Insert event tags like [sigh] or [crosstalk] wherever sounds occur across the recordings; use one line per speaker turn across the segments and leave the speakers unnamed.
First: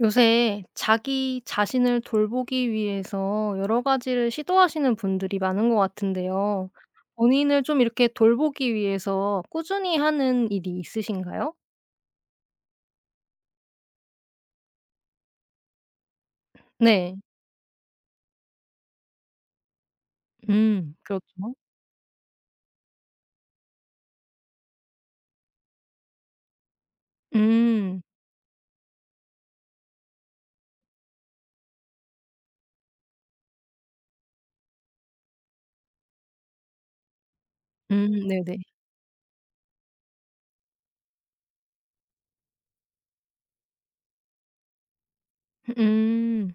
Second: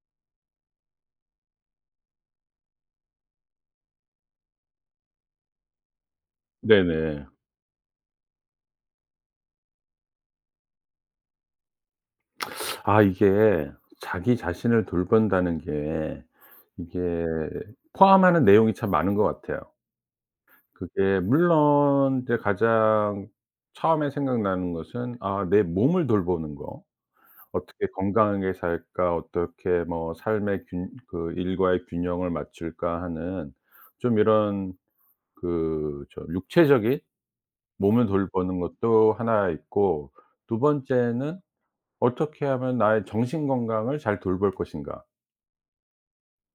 요새 자기 자신을 돌보기 위해서 여러 가지를 시도하시는 분들이 많은 것 같은데요.
네네.
본인을 좀 이렇게 돌보기 위해서 꾸준히 하는 일이 있으신가요?
아 이게 자기 자신을 돌본다는 게
네.
이게 포함하는 내용이 참 많은 것 같아요. 그게
그렇죠.
물론 이제 가장 처음에 생각나는 것은 아 내 몸을 돌보는 거. '어떻게
음.
건강하게 살까? 어떻게 뭐 삶의 균 그 일과의 균형을 맞출까?' 하는 좀 이런 그저 육체적인 몸을
네네.
돌보는 것도 하나 있고, 두 번째는 '어떻게 하면 나의 정신 건강을 잘 돌볼 것인가.'
음.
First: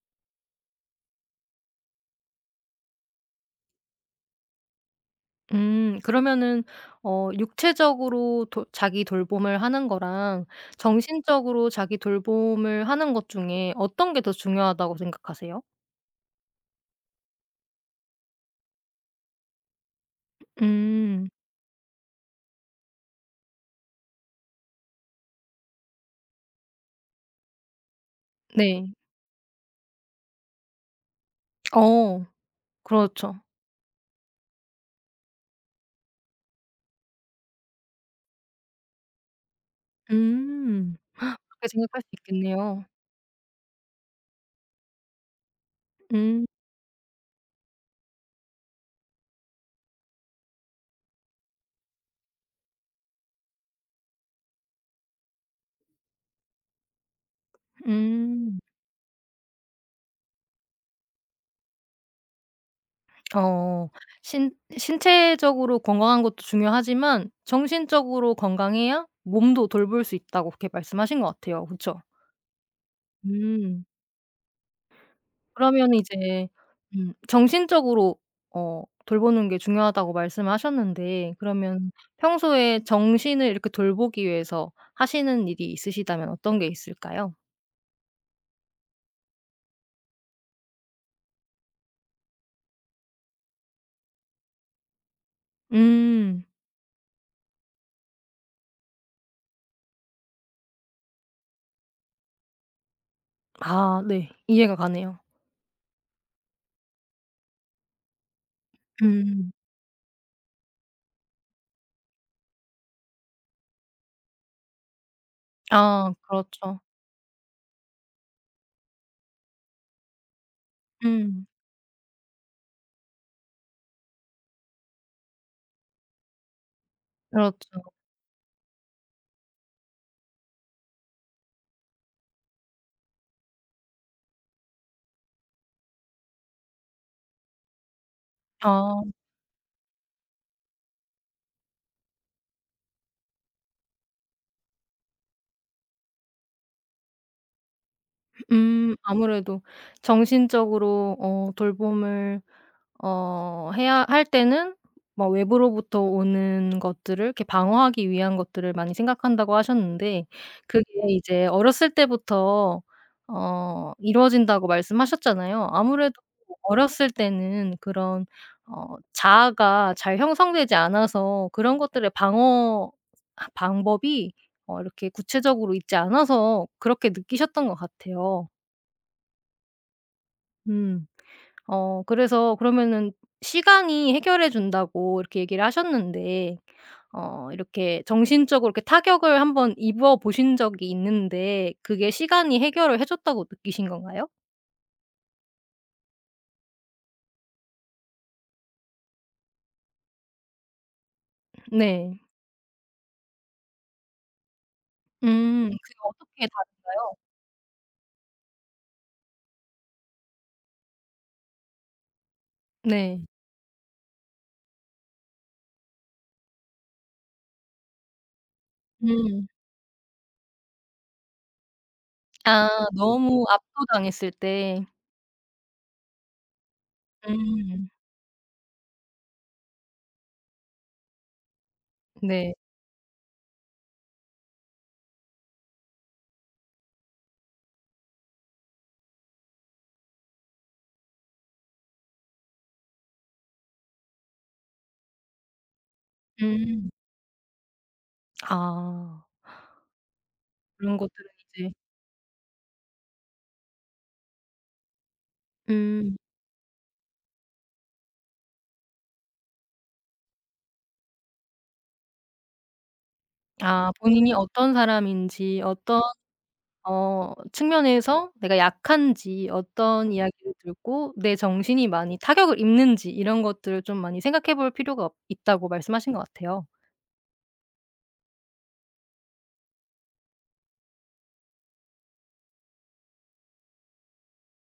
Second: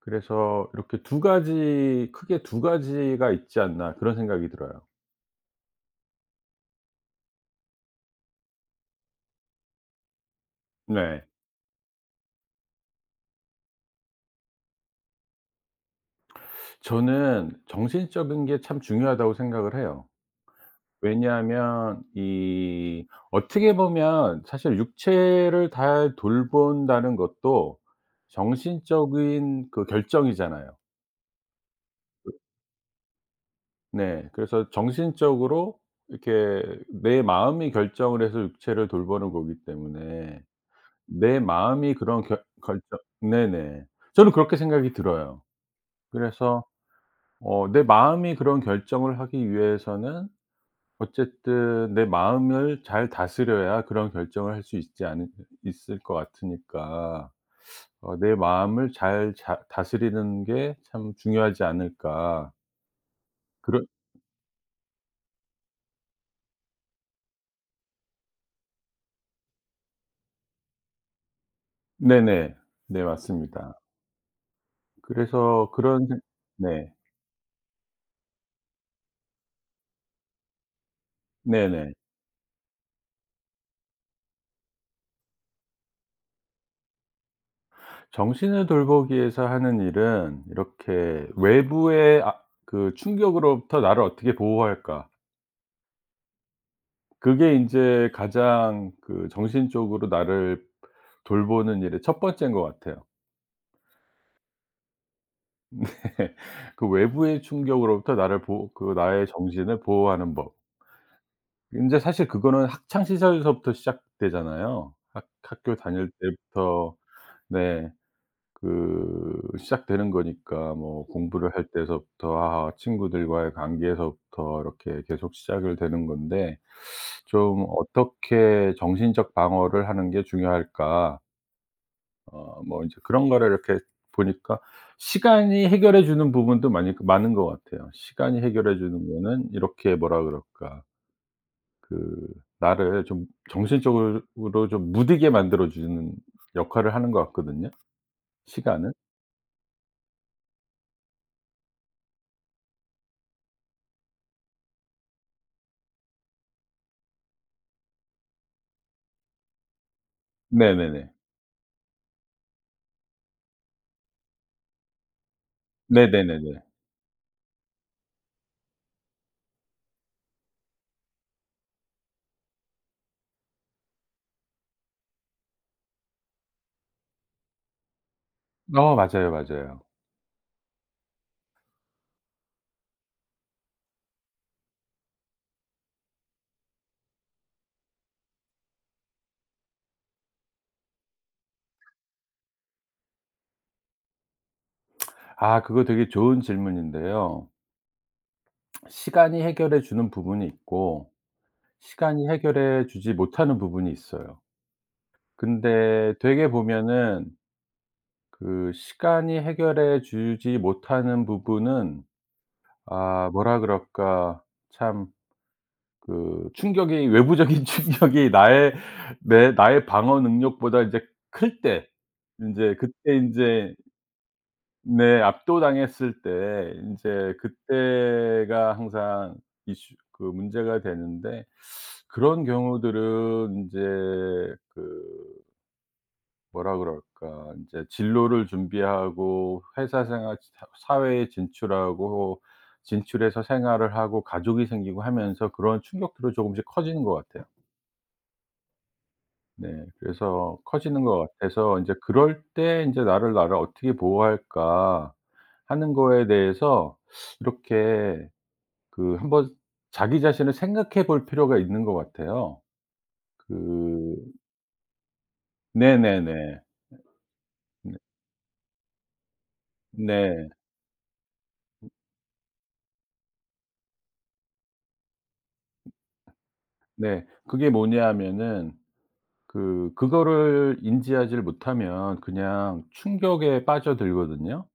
그래서 이렇게 두 가지, 크게 두 가지가 있지 않나 그런 생각이 들어요.
그러면은 육체적으로 자기 돌봄을 하는 거랑
네.
정신적으로 자기 돌봄을 하는 것 중에 어떤 게 더 중요하다고 생각하세요?
저는 정신적인 게 참 중요하다고 생각을 해요.
음.
왜냐하면 이 어떻게 보면 사실 육체를 잘 돌본다는 것도
네.
정신적인 그 결정이잖아요.
어. 그렇죠.
네. 그래서 정신적으로 이렇게 내 마음이 결정을 해서 육체를 돌보는 거기 때문에
음.
내
그렇게
마음이
생각할 수
그런 결
있겠네요.
결정 네네. 저는 그렇게 생각이 들어요.
음
그래서 내 마음이 그런 결정을 하기 위해서는 어쨌든 내 마음을 잘 다스려야 그런 결정을 할 수 있지 않을 있을 것 같으니까 '내
음.
마음을 잘 자 다스리는 게 참 중요하지 않을까.' 그런
어. 신 신체적으로 건강한 것도 중요하지만 정신적으로 건강해야 몸도 돌볼 수 있다고 그렇게 말씀하신 것 같아요. 그쵸?
네네. 네 맞습니다.
음.
그래서
그러면
그런
이제
네.
정신적으로 돌보는 게 중요하다고 말씀을 하셨는데 그러면
네네.
평소에 정신을 이렇게 돌보기 위해서 하시는 일이 있으시다면 어떤 게 있을까요?
정신을 돌보기 위해서 하는 일은 이렇게 '외부의 그 충격으로부터 나를 어떻게 보호할까.'
음.
그게 인제 가장 그 정신적으로 나를 돌보는 일의 첫 번째인 것 같아요.
아 네. 이해가 가네요.
[laughs] 그 외부의 충격으로부터 나를 보호 그 나의
음.
정신을 보호하는 법. 인제 사실 그거는 학창 시절서부터 시작되잖아요. 학 학교 다닐
아 그렇죠.
때부터 네. 그 시작되는 거니까 뭐
음.
공부를 할 때서부터 아 친구들과의 관계에서부터 이렇게 계속 시작을 되는 건데, 좀
그렇죠.
'어떻게 정신적 방어를 하는 게 중요할까?' 뭐 이제 그런 거를 이렇게 보니까 시간이 해결해 주는 부분도 많이 그 많은 것 같아요. 시간이 해결해 주는
아
거는 이렇게 뭐라 그럴까, 그 나를 좀 정신적으로 좀 무디게 만들어 주는 역할을 하는 것 같거든요, 시간은.
아무래도 정신적으로 돌봄을 해야 할 때는 뭐 외부로부터 오는 것들을 이렇게 방어하기 위한 것들을 많이 생각한다고 하셨는데 그게
네네네.
이제 어렸을 때부터 이루어진다고 말씀하셨잖아요. 아무래도
네네네네.
어렸을 때는 그런 자아가 잘 형성되지 않아서 그런 것들의 방어 방법이 이렇게 구체적으로 있지 않아서 그렇게 느끼셨던 것 같아요.
맞아요, 맞아요.
음. 그래서 그러면은 시간이 해결해 준다고 이렇게 얘기를 하셨는데 이렇게 정신적으로 이렇게 타격을 한번 입어 보신 적이 있는데 그게 시간이 해결을 해 줬다고 느끼신 건가요?
아 그거 되게 좋은 질문인데요. 시간이 해결해 주는 부분이 있고
네.
시간이 해결해 주지 못하는 부분이 있어요.
그게
근데
어떻게
되게
다른가요?
보면은 그 시간이 해결해 주지 못하는 부분은
네.
아 뭐라 그럴까, 참 그 충격이 [laughs] 외부적인 충격이
음.
나의 방어 능력보다 인제 클 때,
아
인제 그때
너무
인제
압도당했을 때.
네. 압도당했을 때 인제
음.
그때가 항상 이슈 그 문제가 되는데, 그런
네.
경우들은 인제 그 뭐라 그럴까. 인제 진로를 준비하고 회사 생활 사 사회에 진출하고 진출해서 생활을 하고 가족이 생기고 하면서 그런 충격들은 조금씩
음.
커지는 것 같아요.
아.
네. 그래서
그런
커지는 것
것들은 이제
같아서 인제 그럴 때 인제 '나를 어떻게 보호할까.' 하는
음.
거에 대해서 이렇게 그 한번 자기 자신을 생각해 볼 필요가 있는 것 같아요.
아
그
본인이 어떤 사람인지 어떤
네네네. 네.
측면에서 내가 약한지 어떤
네.
이야기를 들고 내 정신이 많이 타격을 입는지 이런 것들을 좀 많이 생각해 볼 필요가 없 있다고 말씀하신 것 같아요.
네. 그게 뭐냐면은 그거를 인지하지를 못하면 그냥 충격에 빠져들거든요.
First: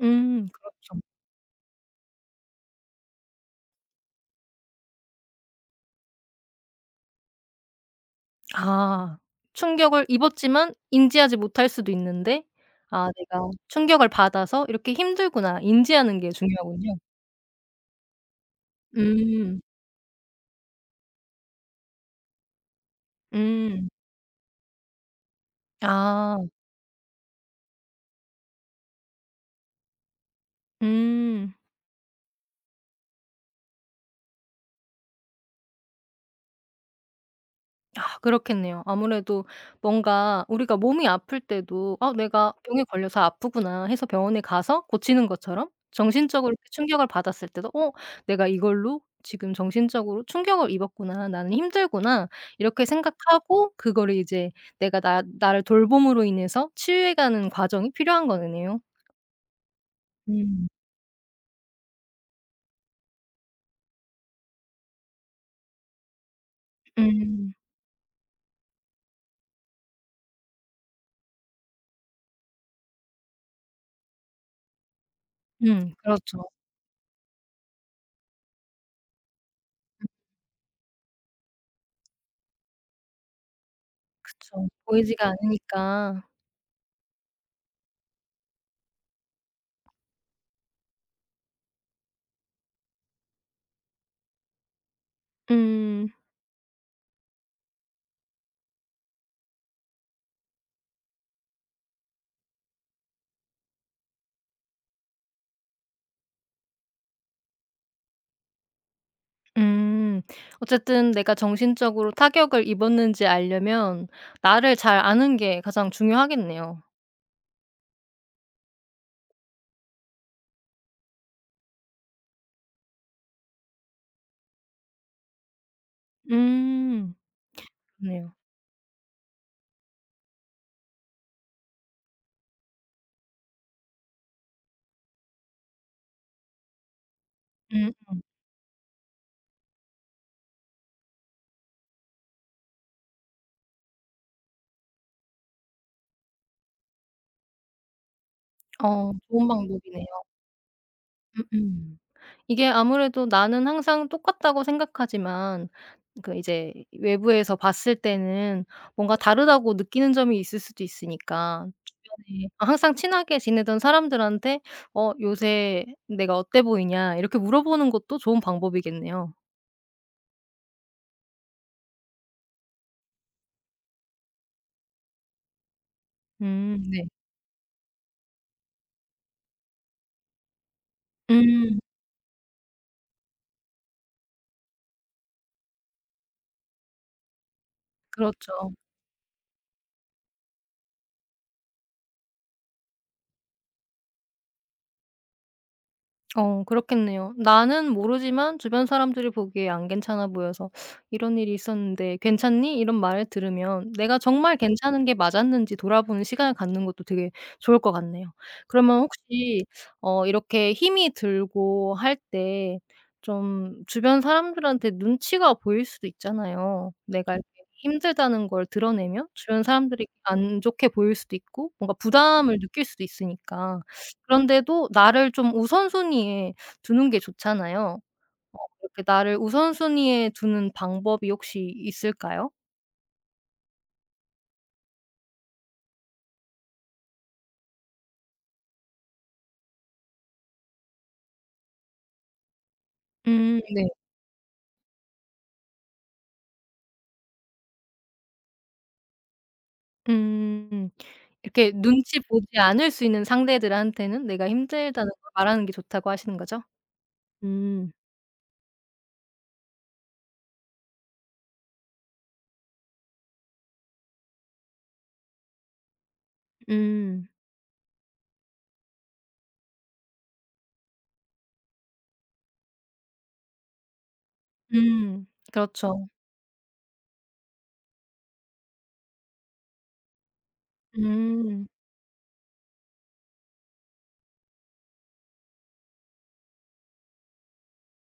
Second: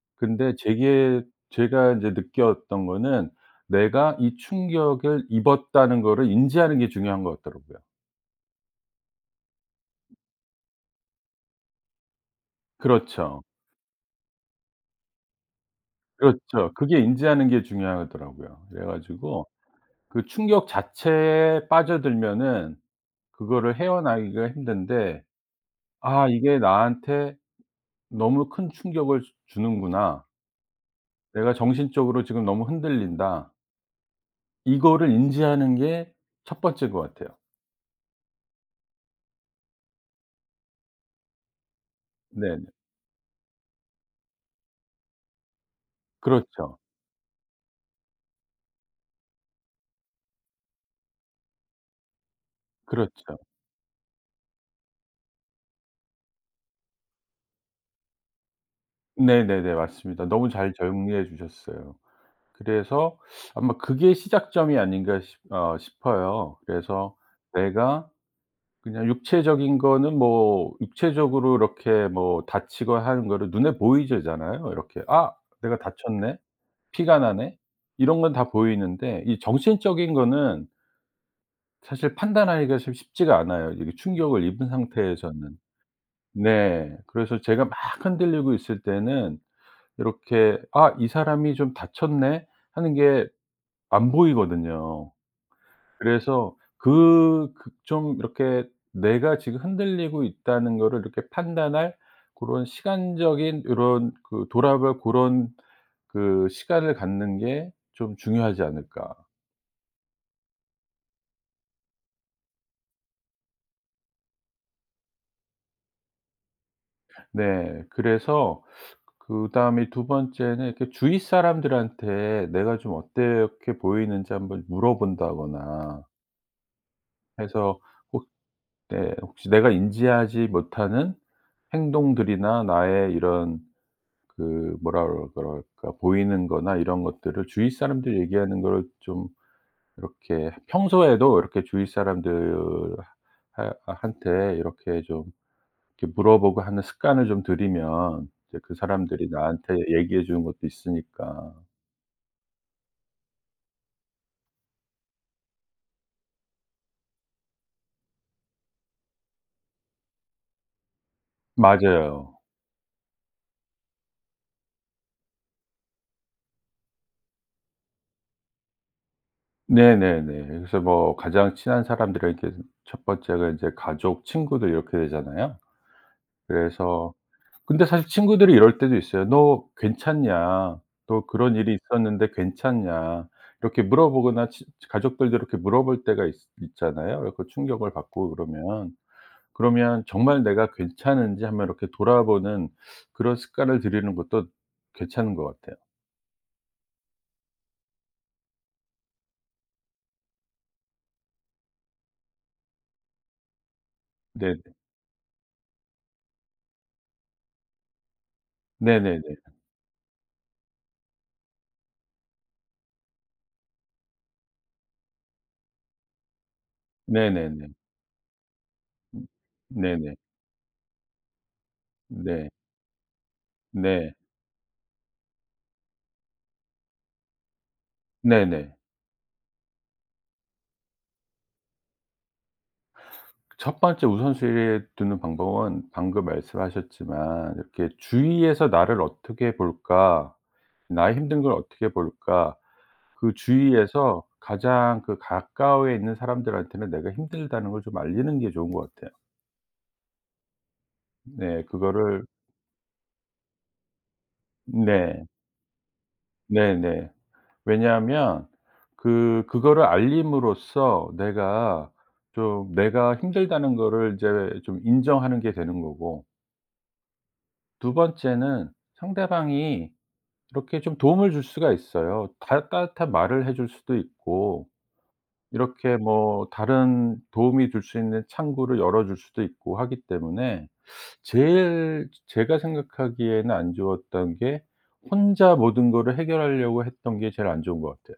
근데
그렇죠.
제게 제가 인제 느꼈던 거는 '내가 이 충격을 입었다는 거를 인지하는 게 중요한 것 같더라고요.'
아 충격을 입었지만 인지하지 못할 수도 있는데 아
그렇죠.
내가 충격을 받아서 이렇게 힘들구나 인지하는 게
그렇죠.
중요하군요.
그게 인지하는 게 중요하더라고요. 그래 가지고
음.
그 충격 자체에 빠져들면은 그거를
음.
헤어나기가 힘든데 '아
아.
이게 나한테 너무 큰 충격을 주 주는구나. 내가
음.
정신적으로 지금 너무 흔들린다.' 이거를 인지하는 게 첫 번째인 것 같아요.
아 그렇겠네요. 아무래도 뭔가 우리가 몸이 아플 때도 '아 내가
네네.
병에 걸려서 아프구나.' 해서 병원에 가서 고치는 것처럼 정신적으로 이렇게
그렇죠.
충격을 받았을 때도 '어 내가 이걸로 지금 정신적으로 충격을 입었구나. 나는 힘들구나.' 이렇게
그렇죠.
생각하고 그거를 이제 내가 나 나를 돌봄으로 인해서 치유해 가는 과정이 필요한 거네요.
네네네. 맞습니다. 너무
음.
잘 정리해 주셨어요. 그래서 아마 그게 시작점이 아닌가 싶 어 싶어요. 그래서
음.
내가 그냥 육체적인 거는 뭐 육체적으로 이렇게 뭐 다치거나 하는 거를 눈에 보이잖아요. 이렇게 '아 내가 다쳤네.
그렇죠.
피가 나네.' 이런 건 다 보이는데 이 정신적인 거는 사실 판단하기가 참 쉽지가 않아요, 이게 충격을
그쵸.
입은
보이지가
상태에서는.
않으니까.
네. 그래서 제가 막 흔들리고 있을 때는 이렇게 '아 이 사람이 좀 다쳤네.' 하는 게 안 보이거든요.
음.
그래서 그 좀 이렇게 내가 지금 흔들리고 있다는 거를 이렇게 판단할 고런, 시간적인 요런 그 돌아볼 고런 그 시간을 갖는 게 좀 중요하지 않을까.
음. 어쨌든 내가 정신적으로 타격을 입었는지 알려면 나를 잘 아는 게 가장 중요하겠네요.
네. 그래서 그다음에 두 번째는 이렇게 주위 사람들한테 내가 좀 어떻게 보이는지 한번 물어본다거나
음.
해서 혹
그러네요.
네 혹시 내가 인지하지 못하는 행동들이나 나의 이런 그 뭐라 그럴까 보이는 거나 이런 것들을 주위 사
음.
람들 얘기하는 거를 좀 이렇게 평소에도 이렇게 주위 사람들 하 한테 이렇게 좀 이렇게 물어보고 하는 습관을 좀 들이면 이제 그 사람들이
좋은
나한테
방법이네요.
얘기해 주는 것도 있으니까.
음음. 이게 아무래도 나는 항상 똑같다고 생각하지만 그 이제 외부에서 봤을 때는 뭔가 다르다고 느끼는 점이 있을 수도 있으니까
맞아요.
주변에 아, 항상 친하게 지내던 사람들한테 "어 요새 내가 어때 보이냐?" 이렇게 물어보는 것도 좋은 방법이겠네요.
네네네. 그래서 뭐 가장 친한 사람들에게, 첫 번째가 인제 가족, 친구들 이렇게 되잖아요.
네.
그래서 근데 사실 친구들이 이럴 때도 있어요. "너 괜찮냐? 너 그런 일이
음
있었는데 괜찮냐?" 이렇게 물어보거나 치 가족들도 이렇게 물어볼 때가 있 있잖아요. 그 충격을 받고
그렇죠.
그러면. 그러면 정말 내가 괜찮은지 한번 이렇게 돌아보는 그런 습관을 들이는 것도 괜찮은 것 같아요.
그렇겠네요. 나는 모르지만 주변 사람들이 보기에 안 괜찮아 보여서 "이런 일이 있었는데 괜찮니?" 이런 말을 들으면 내가 정말
네네.
괜찮은 게 맞았는지 돌아보는 시간을 갖는 것도 되게 좋을 것 같네요. 그러면
네네네.
혹시 이렇게 힘이 들고 할 때 좀 주변 사람들한테 눈치가 보일 수도 있잖아요. 내가 이렇게
네네네.
힘들다는 걸
음.
드러내면 주변 사람들이
네네.
안 좋게 보일 수도 있고 뭔가
네.
부담을 느낄 수도 있으니까
네.
그런데도 나를 좀 우선순위에 두는 게 좋잖아요.
네네.
이렇게 나를 우선순위에 두는 방법이 혹시 있을까요?
첫 번째 우선순위에 두는 방법은 방금 말씀하셨지만 이렇게 '주위에서 나를 어떻게 볼까? 나의 힘든 걸 어떻게 볼까?' 그
음. 네.
주위에서 가장 그 가까워에 있는 사람들한테는 내가 힘들다는 걸 좀 알리는 게 좋은 것 같아요.
음.
네.
이렇게 눈치
그거를
보지 않을 수 있는 상대들한테는 내가 힘들다는
네.
걸 말하는 게 좋다고 하시는 거죠?
네네.
음.
왜냐하면 그 그거를 알림으로써 내가 힘들다는 거를 이제 좀 인정하는 게 되는 거고,
음.
두 번째는 상대방이 이렇게 좀 도움을 줄 수가 있어요. 다 따뜻한 말을 해줄 수도 있고
음.
이렇게
그렇죠.
뭐 다른 도움이 줄 수 있는 창구를 열어 줄 수도 있고 하기 때문에,
음.
제일 제가 생각하기에는 안 좋았던 게 혼자 모든 거를 해결하려고 했던 게 제일 안 좋은 것 같아요.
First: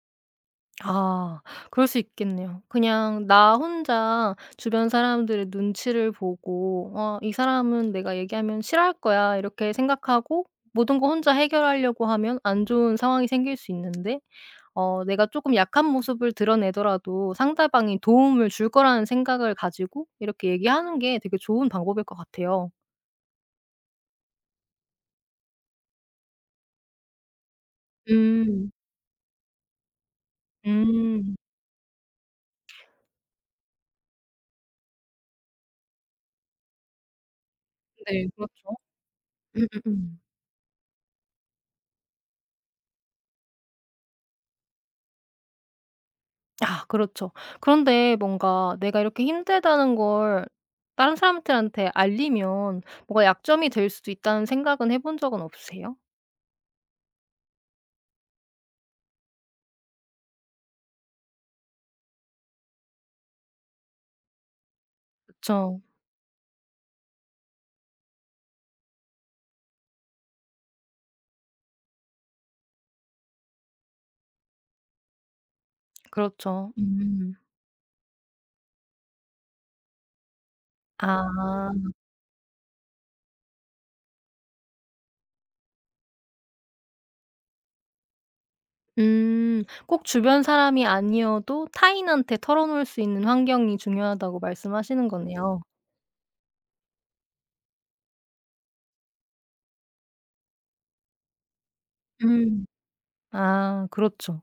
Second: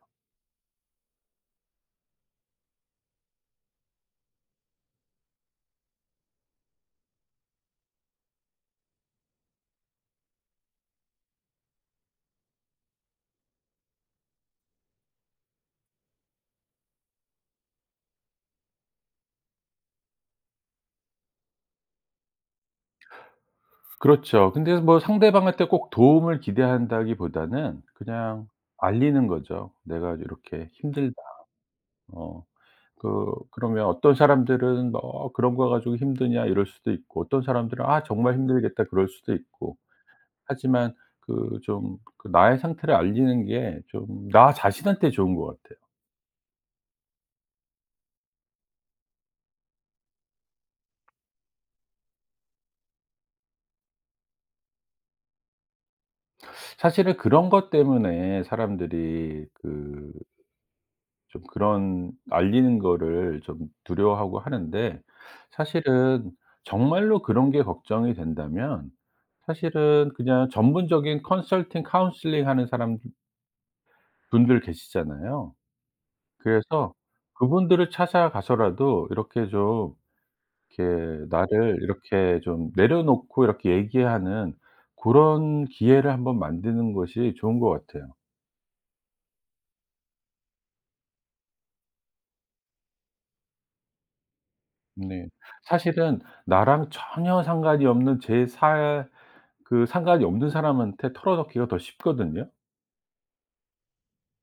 아 그럴 수 있겠네요. 그냥 나 혼자 주변 사람들의 눈치를 보고 '어 이 사람은 내가 얘기하면 싫어할 거야.' 이렇게 생각하고 모든 거 혼자 해결하려고 하면 안 좋은 상황이 생길 수 있는데 내가 조금 약한 모습을 드러내더라도 상대방이 도움을 줄 거라는 생각을 가지고 이렇게 얘기하는 게 되게 좋은 방법일 것 같아요.
그렇죠. 근데 뭐 상대방한테 꼭 도움을 기대한다기보다는 그냥
음.
알리는 거죠. "내가 이렇게 힘들다."
음.
어. 그러면 어떤 사람들은 "뭐 그런 거 가지고 힘드냐." 이럴 수도 있고 어떤 사람들은 "아
네.
정말
그렇죠.
힘들겠다." 그럴 수도 있고.
음음음.
하지만 그 좀 그 나의 상태를 알리는 게 좀 나 자신한테 좋은 것 같아요.
아 그렇죠. 그런데 뭔가 내가 이렇게 힘들다는 걸 다른 사람들한테 알리면 뭔가 약점이 될 수도 있다는 생각은 해본 적은 없으세요?
사실은 그런 것 때문에 사람들이 그 좀 그런 알리는 거를 좀 두려워하고 하는데,
그쵸.
사실은 정말로 그런 게 걱정이 된다면 사실은 그냥 전문적인 컨설팅, 카운슬링 하는 사람 분들 계시잖아요.
그렇죠.
그래서
음.
그분들을 찾아가서라도 이렇게 좀 이렇게
아.
나를 이렇게 좀 내려놓고 이렇게 얘기하는 그런 기회를 한번 만드는 것이 좋은 것 같아요.
음. 꼭 주변 사람이 아니어도 타인한테 털어놓을 수 있는 환경이 중요하다고 말씀하시는
네.
거네요.
사실은 나랑 전혀 상관이 없는 제 사 그 상관이 없는 사람한테 털어놓기가 더 쉽거든요.
음. 아 그렇죠.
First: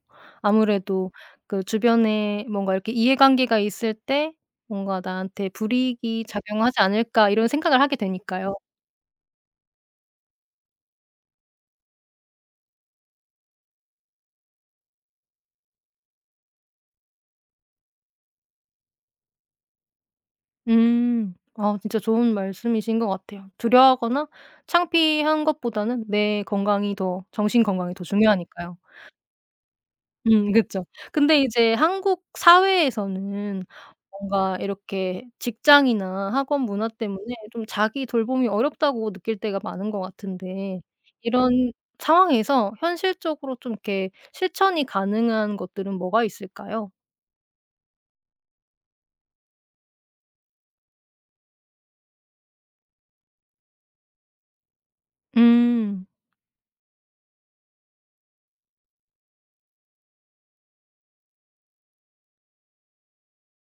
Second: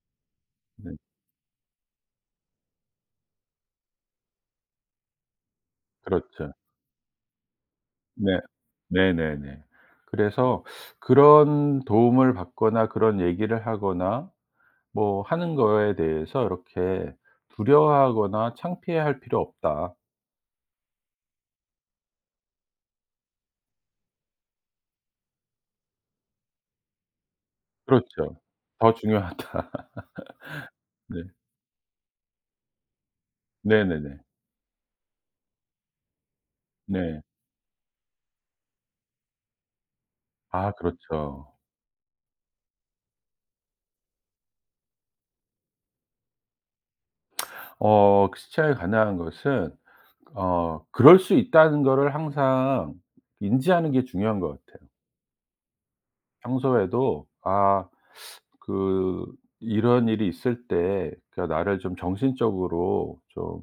네.
아무래도 그 주변에 뭔가 이렇게 이해관계가 있을 때 뭔가 '나한테 불이익이
그렇죠.
작용하지 않을까.' 이런 생각을 하게
네.
되니까요.
네네네. 그래서 그런 도움을 받거나 그런 얘기를 하거나 뭐 하는 거에 대해서 이렇게 두려워하거나 창피해할 필요 없다.
음. 아 진짜 좋은 말씀이신 것 같아요. 두려워하거나 창피한 것보다는 내 건강이 더 정신 건강이 더
그렇죠.
중요하니까요.
더 중요하다. [laughs]
그쵸.
네.
근데 이제 한국 사회에서는
네네네.
뭔가 이렇게 직장이나 학원 문화
네.
때문에 좀 자기 돌봄이 어렵다고 느낄 때가 많은 것
아
같은데
그렇죠.
이런 상황에서 현실적으로 좀 이렇게 실천이 가능한 것들은 뭐가 있을까요?
그 시차에 관한 것은 그럴 수 있다는 거를 항상 인지하는 게 중요한 것 같아요.
음.
평소에도 아 그 이런 일이 있을 때 그러니까 나를 좀 정신적으로 좀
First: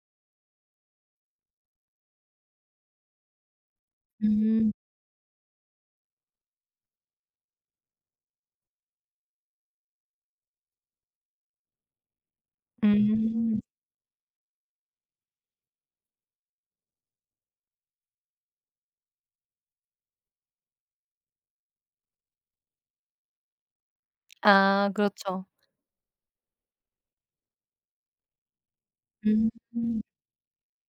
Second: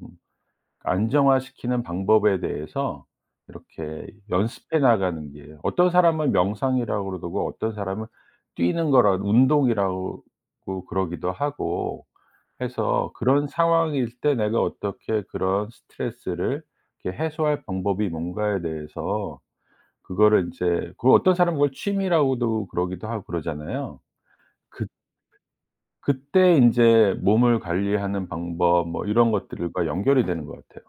안정화시키는 방법에 대해서 이렇게
음.
연습해 나가는 게, 어떤 사람은 명상이라고 그러고 어떤 사람은 뛰는 거라 운동이라고 그러기도 하고 해서, 그런
음.
상황일 때 내가 어떻게 그런 스트레스를 이렇게 해소할 방법이 뭔가에 대해서 그거를 인제 그 어떤 사람은 그걸 취미라고도 그러기도 하고 그러잖아요. 그
아 그렇죠.
그때 인제 몸을 관리하는 방법 뭐 이런
음.
것들과 연결이 되는 것 같아요.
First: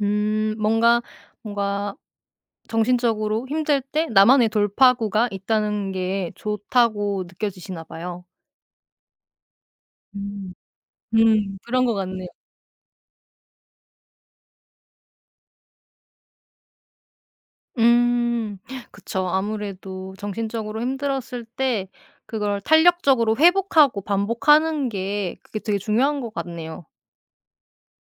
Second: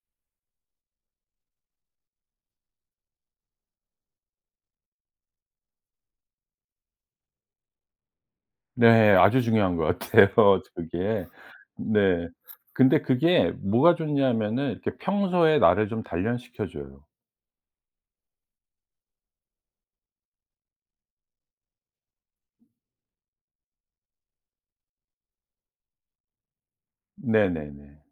음 뭔가, 뭔가 정신적으로 힘들 때 나만의 돌파구가 있다는 게 좋다고 느껴지시나 봐요.
네. 아주 중요한 것 같아요
음.
[laughs] 그게.
음. 그런 것 같네요.
네. 근데 그게 뭐가 좋냐면은 이렇게 평소에 나를 좀 단련시켜 줘요.
음. 그쵸. 아무래도 정신적으로 힘들었을 때 그걸 탄력적으로 회복하고 반복하는 게 그게 되게 중요한 것 같네요.
네네네.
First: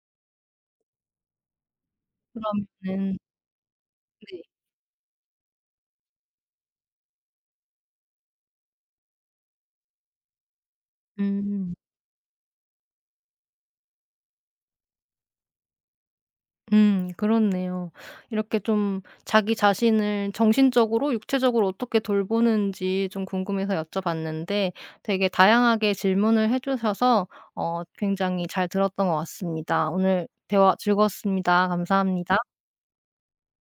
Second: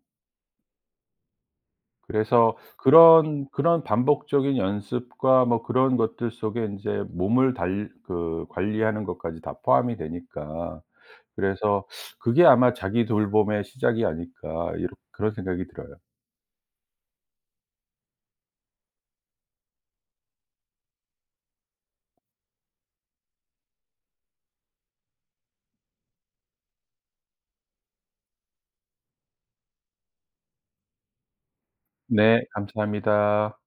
그래서
그러면은
그런
네.
반복적인 연습과 뭐 그런 것들 속에 인제 몸을 달 그 관리하는 것까지 다 포함이 되니까,
음.
그래서 그게 아마 자기 돌봄의 시작이 아닐까 이렇 그런 생각이 들어요.
그렇네요. 이렇게 좀 자기 자신을 정신적으로 육체적으로 어떻게 돌보는지 좀 궁금해서 여쭤봤는데 되게 다양하게 질문을 해 주셔서 굉장히 잘 들었던 것 같습니다. 오늘 대화 즐거웠습니다.
네.
감사합니다.
감사합니다.